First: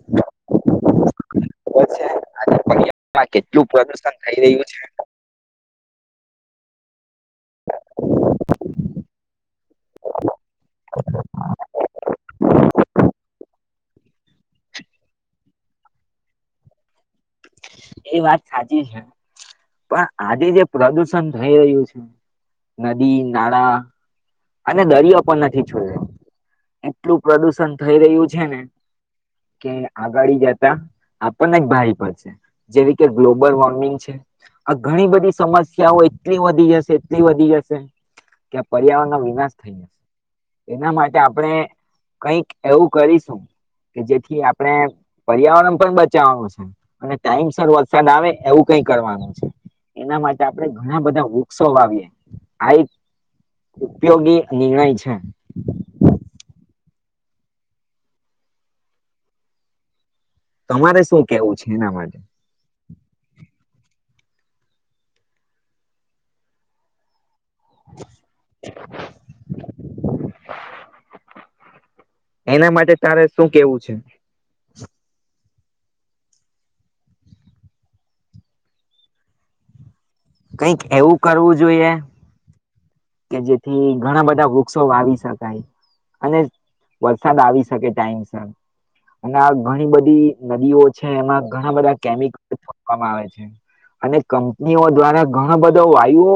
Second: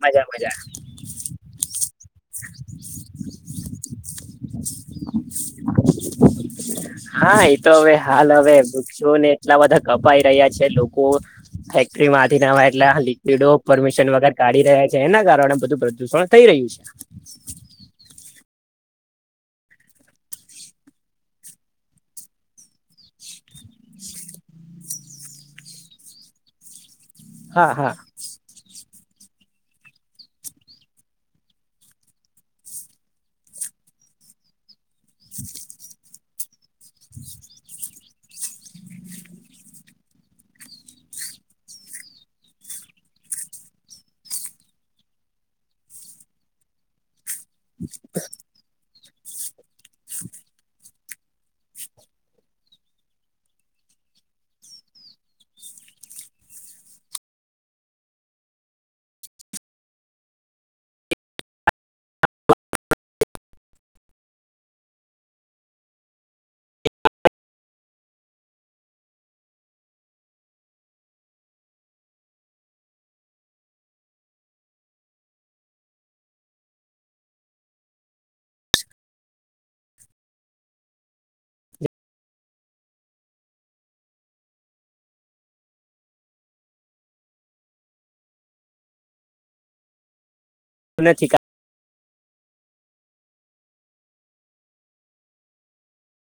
મજા મજા. આજમાં કેટલું પપ્રદુષણ થઈ રહ્યું છે. [inaudible] હા એતો હવે હાલ હવે વૃક્ષોને એટલા બધા કપાઈ રહ્યા છે લોકો ફેક્ટરીમાંથી ના એટલે લિક્વિડો પરમિશન વગર કાઢી રહ્યા છે એના કારણે બધું પ્રદુષણ થઈ રહ્યું છે. [inaudible] એ વાત સાચી છે. પણ આજે જે પ્રદુષણ થઈ રહ્યું છે નદી નાળા અને દરિયો પણ નથી છોડ્યો. એટલું હા પ્રદુષણ હા થઈ રહ્યું છે ને. કે આગળી જતા આપણને ભારી પડશે જેવી કે ગ્લોબલ વોર્મિંગ છે. આ ઘણી બધી સમસ્યા હોય. એટલી વધી જશે એટલી વધી જશે કે પર્યાવરણ નો વિનાશ વિનાશ થયે જશે એના માટે આપણે કઈક એવું કરીશું કે જેથી આપણે પર્યાવરણ પણ બચાવવાનું છે અને ટાઈમ સર વરસાદ આવે એવું કઈ. કરવાનું છે. એના માટે આપડે ઘણા બધા વૃક્ષો વાવીએ આ એક. ઉપયોગી નિર્ણય છે. તમારે શું કેવું છે એના માટે. એના માટે તારે શું કેવું છે. કઈક એવું કરવું જોઈએ. કે જેથી ઘણા બધા વૃક્ષો વાવી શકાય અને વરસાદ આવી શકે ટાઈમ અને આ ઘણી બધી. નદીઓ છે નથી એમાં ઘણા બધા કેમિક. આવે છે અને કંપનીઓ દ્વારા ઘણ બધો વાયુ.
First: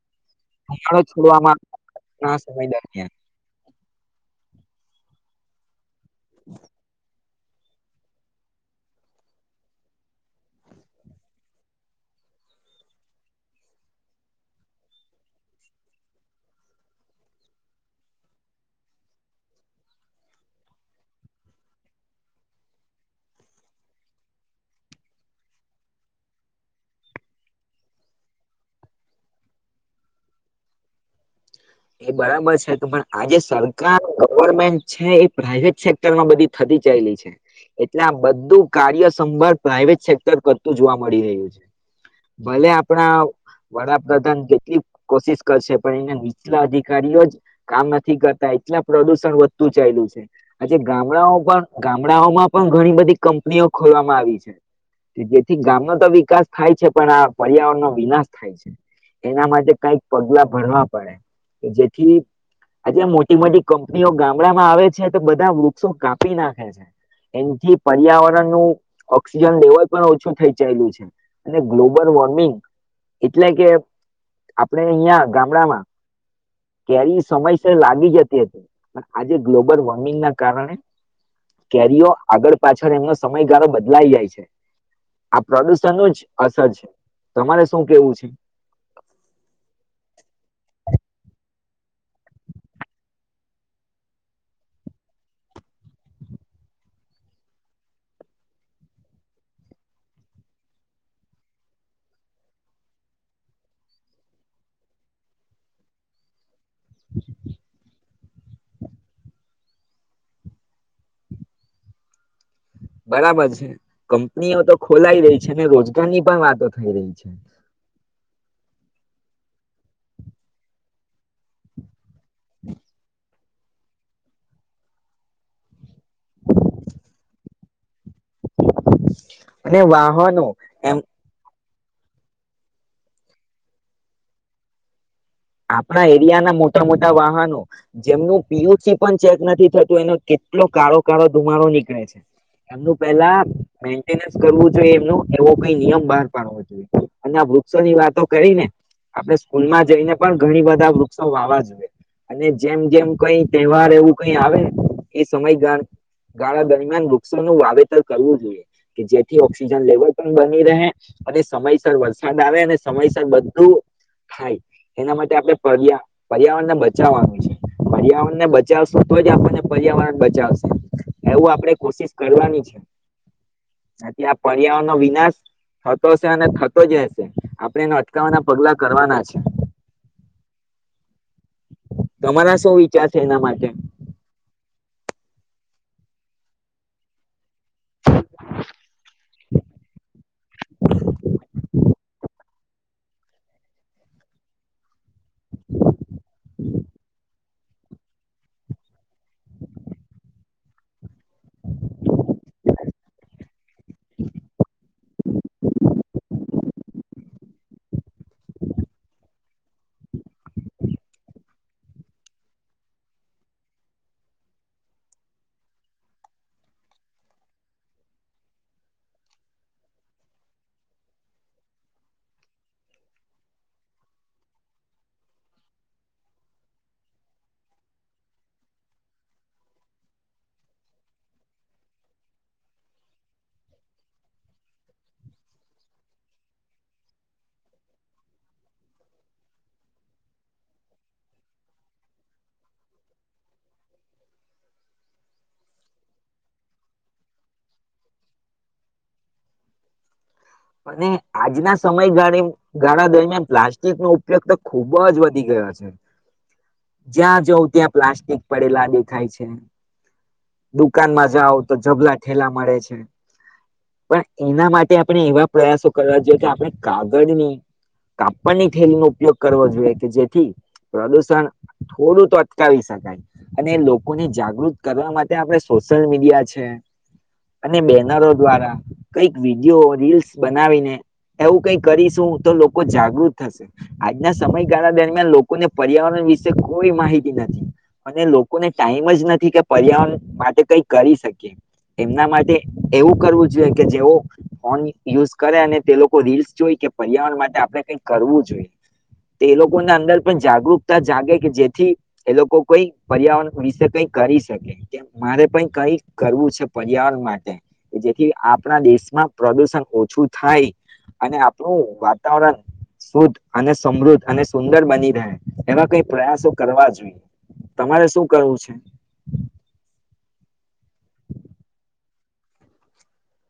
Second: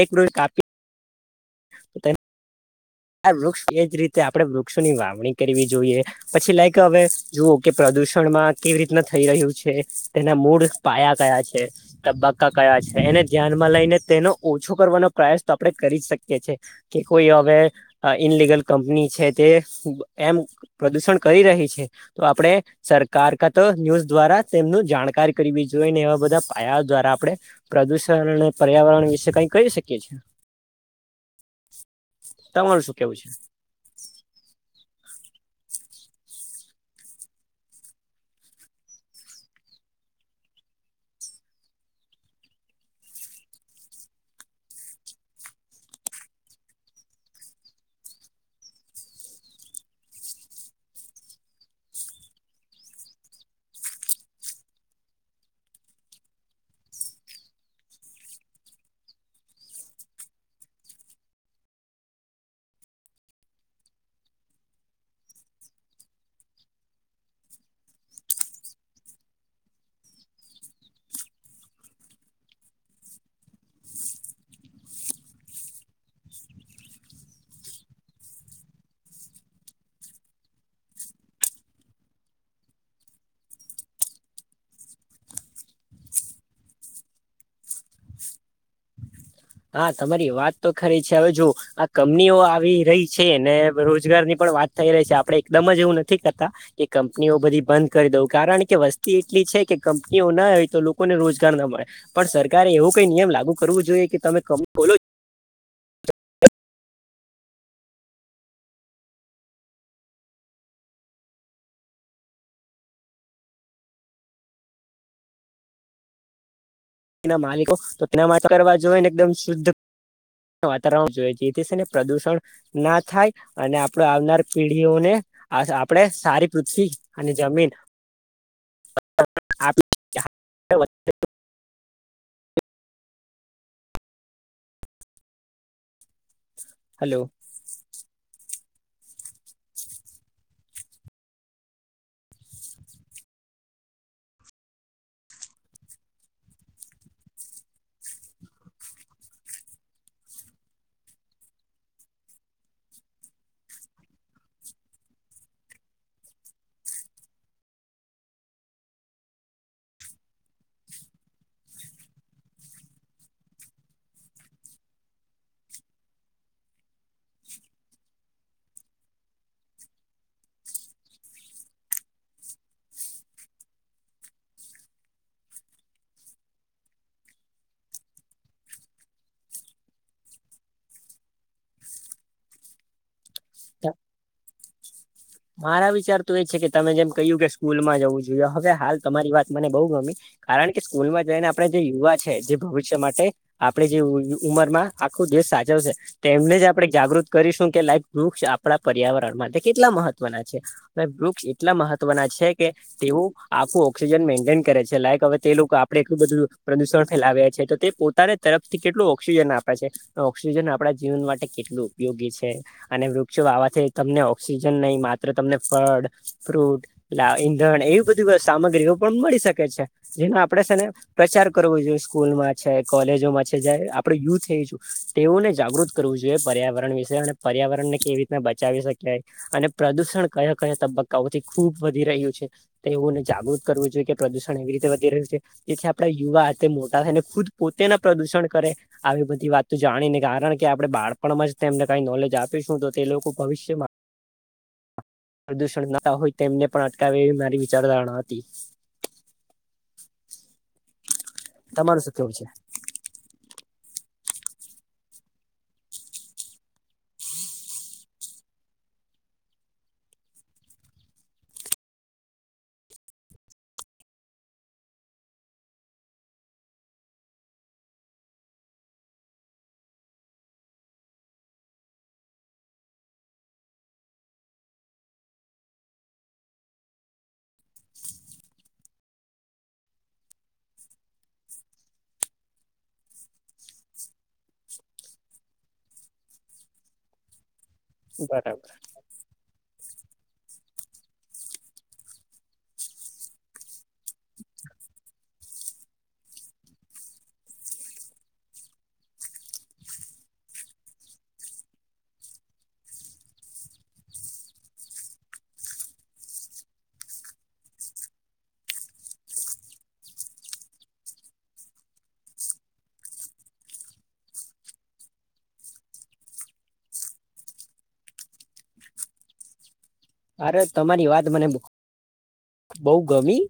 એક [unintelligible] કાપ હો છોડવામાં ના સમય. દરમિયાન આ વૃક્ષ એજ રીતે આપડે વૃક્ષ. ની વાવણી કરવી જોઈએ પછી લાયક હવે જુઓ કે પ્રદુષણમાં કેવી રીતના થઈ રહ્યું છે તેના મૂળ પાયા કયા છે તબક્કા કયા છે એને ધ્યાનમાં લઈને તેનો ઓછો કરવાનો પ્રયાસ તો આપણે કરી જ શકીએ છ છે કે કોઈ હવે. ઇનલિગલ કંપની છે તે એમ પ્રદુષણ કરી રહી છે તો આપણે સરકાર ક તો ન્યૂઝ દ્વારા તેમનું જાણકાર કરવી જોઈએ ને એવા બધા પાયા દ્વારા આપણે પ્રદુષણ અને પર્યાવરણ વિશે કઈ કરી શકીએ છ છેએ. એ બરાબર. પણ કેવું છે આજે સરકાર ગવર્મેન્ટ છે એ. પ્રાઈવેટ સેક્ટર માં બધી થતી ચાયલી છે એટલે આ બધું કાર્ય સંભળ પ્રાઈવેટ સેક્ટર કરતું જોવા મળી રહ્યું છે ભલે આપણા વડાપ્રધાન કેટલી કોશિશ કરશે પણ એને. એટલા અધિકારીઓ જ કામ નથી કરતા એટલા પ્રદુષણ વધતું ચાલલું છે આજે ગામડાઓ પણ ગામડાઓમાં પણ ઘણી બધી કંપનીઓ ખોલવામાં આવી છે જેથી ગામનો તો વિકાસ થાય છે પણ આ પર્યાવરણનો વિનાશ થાય છે એના માટે કઈક પગલા ભરવા પડે. જેથી આજે મોટી મોટી કંપનીઓ ગામડામાં આવે છે તો બધા વૃક્ષો કાપી નાખે છે એથી પર્યાવરણનું ઓક્સિજન લેવલ પણ ઓછું થઈ ચાયલું છે અને ગ્લોબલ વોર્મિંગ એટલે કે આપણે અહિયાં ગામડામાં. કેરી સમયસર લાગી જતી હતી પણ આજે ગ્લોબલ વોર્મિંગ ના કારણે કેરીઓ આગળ પાછળ એમનો સમયગાળો બદલાઈ જાય છે આ પ્રદુષણ નો જ અસર છે તમારે શું કેવું છે. હા તમારી વાત તો ખરી છે હવે જોુ આ કંપનીઓ આવી રહી છે ને રોજગારની પણ વાત થઈ રહી છે આપડે એકદમ જ એવું નથી કરતા કે કંપનીઓ બધી બંધ કરી દઉં કારણ કે વસ્તી એટલી છે કે કંપનીઓ ના હોય તો લોકોને રોજગાર ન મળે પણ સરકારે એવું કઈ નિયમ લાગુ કરવું જોઈએ કે તમે. કમ બોલો [inaudible] બરાબર છે કંપનીઓ તો ખોલાઈ રહી છે ને રોજગાર ની પણ વાતો થઈ રહી છે તે માલિકો તો [unintelligible] જો ને એકદમ શુદ્ધ વાતાવરણ જોય જેથી સેને પ્રદૂષણ ના થાય. અને આપડ આવનાર પેઢીઓને આપણેે સારી પૃથ્વી અને જમીન. અને આપી વાહનો એમ આપણા એરિયા ના મોટા મોટા હલો વાહનો, જેમનું પીસીઓ પણ ચેક નથી થતું એનો કેટલો કાળો કાળો ધુમાડો નીકળે છે, એમનું પેલા મેન્ટેનસ કરવું જોઈએ એમ એવો કઈ નિયમ બહાર પાડવો જોઈએ, અને આ વૃક્ષોની વાતો કરીને, આપણે સ્કૂલમાં જઈને પણ ઘણી બધા વૃક્ષો વાવા જોઈએ, અને જેમ જેમ કઈ તહેવાર એવું કઈ આવે એ સમયગાળ ગાળા દરમિયાન વૃક્ષોનું વાવેતર કરવું જોઈએ કે જેથી ઓક્સિજન લેવલ પણ બની રહે અને સમયસર વરસાદ આવે અને સમયસર બધું થાય. એના માટે આપણે પર્યા પર્યાવરણ ને બચાવવાનું છે પર્યાવરણને બચાવશું તો જ આપણને પર્યાવરણ બચાવશે એવું આપણે કોશિશ કરવાની છે થી આ પર્યાવરણનોો વિનાશ થતો છે અને થતો જ રહેશે, આપણે એને અટકાવવાના પગલા કરવાના છે. તમારા શું વિચાર છે એના માટે? મારા વિચાર તો એ છે કે તમે જેમ કહ્યું કે સ્કૂલમાં જવું જોઈએ હવે હાલ તમારી વાત મને બહુ ગમી, કારણ કે સ્કૂલમાં જઈને આપણે જે યુવા છે જે ભવિષ્ય માટે આપણે જે ઉંમરમાં આખો દેશ સાચવશે તેમને જ આપણે જાગૃત કરીશું, કે લાઈક વૃક્ષ આપણા પર્યાવરણમાં તે કેટલા મહત્વ વૃક્ષ એટલા મહત્વના છે કે તેવું આખું ઓક્સિજન મેન્ટેન કરે છે લાઇક હવે તે લોકો આપડે એટલું બધું પ્રદુષણ ફેલાવ્યા છે તો તે પોતાને તરફથી કેટલું ઓક્સિજન આપે છે, ઓક્સિજન આપણા જીવન માટે કેટલું ઉપયોગી છે અને વૃક્ષો આવાથી તમને ઓક્સિજન નહી મા તમને ફળ ફ્રૂટ પેલા ઈંધણ એવી બધી સામગ્રીઓ પણ મળી શકે છે, જેનો આપણેે છે ને પ્રચાર કરવો જોઈએ સ્કૂલમાં છે કોલેજોમાં છે જે આપણેું યુથ એ, તેઓને જાગૃત કરવું જોઈએ પર્યાવરણ વિશે અને પર્યાવરણને કેવી રીતના બચાવી શકિયે અને પ્રદુષણ કયા કયા તબક્કાઓથી ખૂબ વધી રહ્યું છે, તેઓને જાગૃત કરવું જોઈએ કે પ્રદુષણ એવી રીતે વધી રહ્યું છે, જેથી આપણા યુવા તે મોટા થાય ને ખુદ પોતેના પ્રદુષણ કરે, આવી બધી વાત જાણીને કારણ કે આપણે બાળપણમાં જ તેમને કઈ નોલેજ આપીશું તો તે લોકો ભવિષ્યમાં પ્રદૂષણ નતા હોય તેમને પણ અટકાવે એવી મારી વિચારધારણા હતી. અને આજના તમારું શું કેવું સમયગાળ છે ગાળા દરમિયાન પ્લાસ્ટ નો ઉપયોગ તો ખુબ જ વધ ગયા છે. જ્યાં જવ ત્યાં પ્લાસ્ટિક પડેલા દેખાય છે દુકાનમાં જાઓ તો જબલા ઠેલા મળે છે પણ એના માટે આપણે એવા પ્રયાસો કરવા જોઈએ કે આપણે કાગળની કાપડની થેલીનો ઉપયોગ કરવો જોઈએ કે જેથી પ્રદુષણ થોડું તો અટકાવી શકાય અને લોકોને જાગૃત કરવા માટે આપણે સોશિયલ મીડિયા છે, અને બેનરો દ્વારા કઈક વિડીયો રીલ્સ બનાવીને એવું કઈ કરીશું તો લોકો જાગૃત થશે આજના સમયગાળા દરમિયાન લોકોને પર્યાવરણ વિશે કોઈ માહિતી નથી. અને બરાબર લોકોને ટાઈમ જ નથી કે પર્યાવરણ માટે કઈ કરી શકીયે એમના માટે એવું કરવું જોઈએ કે જેવ હોન યુઝ કરે અને તે લોકો રીલ્સ જોઈ કે પર્યાવરણ માટે આપણે કઈ કરવું જોઈએ તે એ લોકોના અંદર પણ જાગૃતતા જાગે કે જેથી એ લોકો કઈ પર્યાવરણ વિશે કઈ કરી શકે કે મારે પણ કઈ કરવું છે પર્યાવરણ માટે કે જેથી આપણા દેશમાં પ્રદુષણ ઓછું થાય, અને આપણું વાતાવરણ શુદ્ધ અને સમૃદ્ધ અને સુંદર બની રહે, એવા કઈ પ્રયાસો કરવા જોઈએ, તમારે શું કરવું છે? અરે તમારી વાત મને બહ ગમી,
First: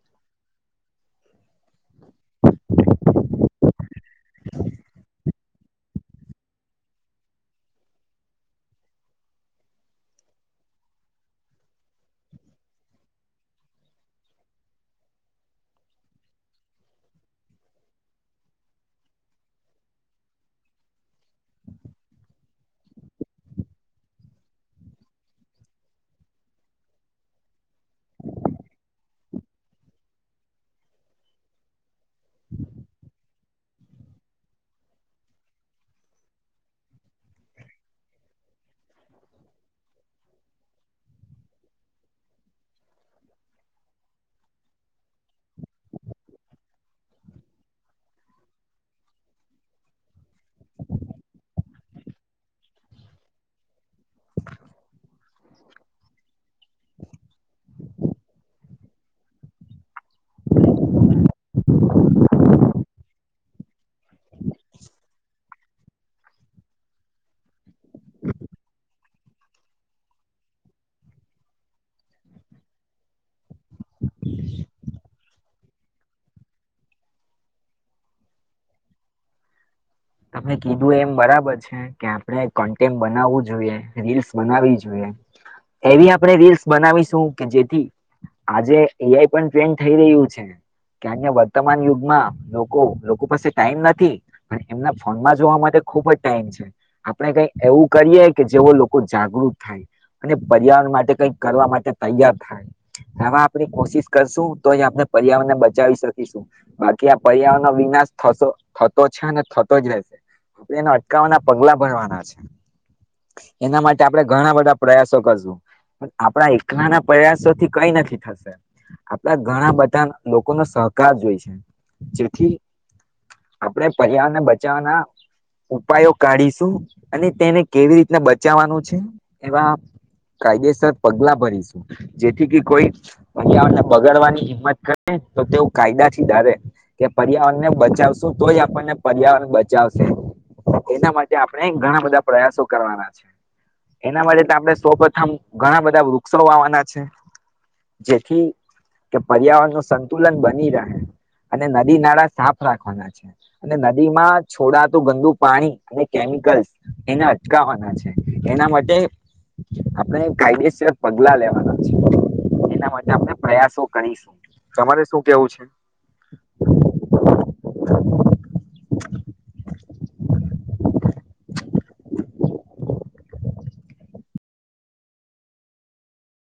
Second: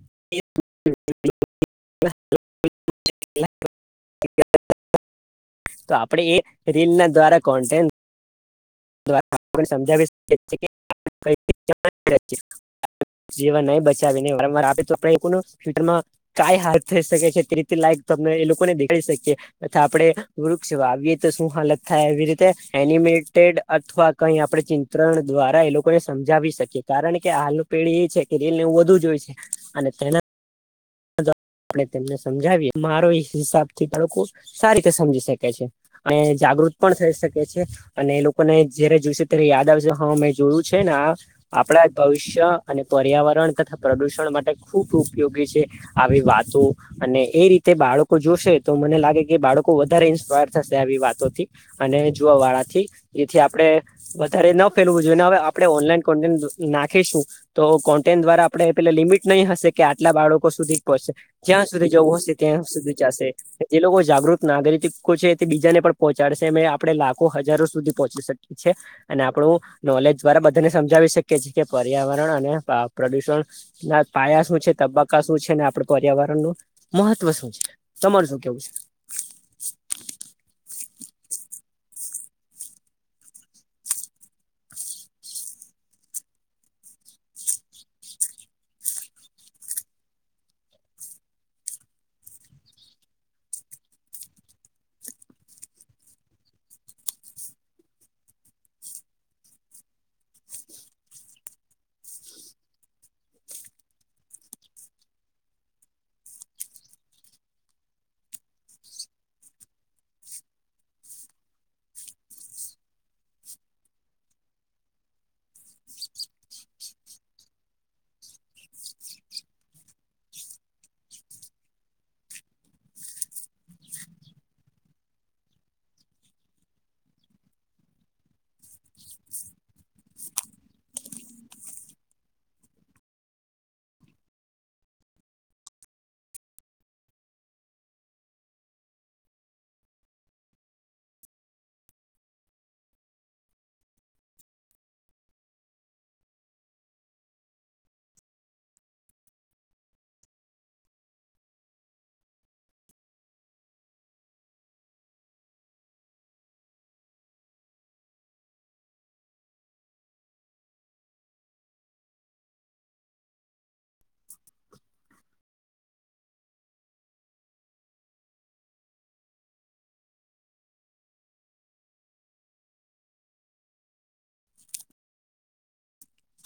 તો [unintelligible] આપણે એ રીલ ના દ્વારા કોન્ટે [unintelligible] બચાવીને વારવાર તો ફમાં ક હાલત થઈ શકે છે તે રીતે લાયકને એ લોકોને દેખાડી શકીએ તથા આપણે વૃક્ષ વાવીએ તો શું હાલત થાય એ રીતે એનિમેટેડ [unintelligible] અથવા કઈ આપણે ચિંત્રણ દ્વારા એ લોકોને સમજાવી શકીએ કારણ કે હાલનું પેઢી એ છે કે રેલનેવું વધુ જો હોય છે, અને તેના આપ તેમને સમજાવીએ મારો એ હિસાબ થી લોકો સારી રીતે સમજી શકે છે, અને જાગૃત પણ થઈ શકે છે, અને એ લોકોને જયારે જોઈશે ત્યારે યાદ આવશે હા મેં જોયું છે ને આપણા ભવિષ્ય અને પર્યાવરણ તથા પ્રદુષણ માટે ખૂબ ઉપયોગી છે આવી વાત તો અને એ રીતે બાળકો જોશે તો મને લાગે કે બાળકો વધારે ઈન્સ્પાયર થશે આવી વાતોથી અને જોવા વાળાથી એથી આપણે વધારે ન ફેલવું જોઈએ હવે આપણે ઓનલાઈન કોન્ટેન્ટ નાખીશું તો કોન્ટેન્ટ દ્વારા આપણે પેલા લિમિટ નહીં હશે કે આટલા બાળકો સુધી પહોંચશે. જ્યાં સુધી જવું હશે ત્યાં સુધી ચશે એ લોકો જાગૃત નાગરિક છે તે બીજાને પણ પહોંચાડશે અ આપડણે લાખો હજારો સુધી પહોંચી શકીએ છીએ, અને આપણું નોલેજ દ્વારા બધાને સમજાવી શકીએ છીએ, કે પર્યાવરણ અને પ્રદુષણ, ના પાયા શું છે તબક્કા શું છે ને આપડ પર્યાવરણ નું મહત્વ શું છે, તમાર શું કેવું છે? કીધું એમ બરાબર છે કે આપણે કન્ટેન્ટ બનાવવું જોઈએ રીલ્સ બનાવી જોઈએ, એવી આપણે રીલ્સ બનાવીશું કે જેથી આજે એઆઈ પણ ટ્રેન્ડ થઈ રહ્યું છે, કે અ વર્તમાન યુગમાં લોકો લોકો પાસે ટાઈમ નથી. એમ જોવા માટે ખુબ જ ટાઈમ છે આપણે કઈ એવું કરીય કે જેવો લોકો જાગૃત થાય અને પર્યાવરણ માટે કઈક કરવા માટે તૈયાર થાય આવા આપણી કોશિશ કરશું તો એ આપણે પર્યાવરણને બચાવી શકીશું બાકી આ પર્યાવરણ નો વિનાશ થ થતો છે ને એ અટકાવવાના પગલા ભરવાના છે એના માટે આપણે ઘણા બધા પ્રયાસો કરશું પણ આપણા એકલા ના પ્રયાસોથી કઈ નથી થશે આપડા ઘણા બધા લોકોનોો સહકાર જોઈ છે જેથી આપણે પર્યાવરણને બ ઉપાયો કાઢીશું અને તેને કેવી રીતને બચાવવાનું છે એવા કાયદેસર પગલા ભરીશું, જેથી કે કોઈ પર્યાવરણ ને બગાડવાની હિંમત કરે તો તેઓ કાયદા થી ડરે કે પર્યાવરણને બચાવશું તોય આપણને પર્યાવરણ બચાવશે એના માટે આપણે ઘણા બધા પ્રયાસો કરવાના છે, એના માટે આપણે સૌ પ્રથમ ઘણા બધા વૃક્ષો વાવાના છે, જેથી કે પર્યાવરણ નું સંતુલન બની રહે અને નદી નાળા સાફ રાખવાના છે, અને નદીમાં છોડાતું ગંદુ પાણી અને કેમિકલ્સ એને અટકાવવાના છે એના માટે આપણે કાયદેસર પગલા લેવાના છે એના માટે આપણે પ્રયાસો કરીશું તમારે શું કેવું છે?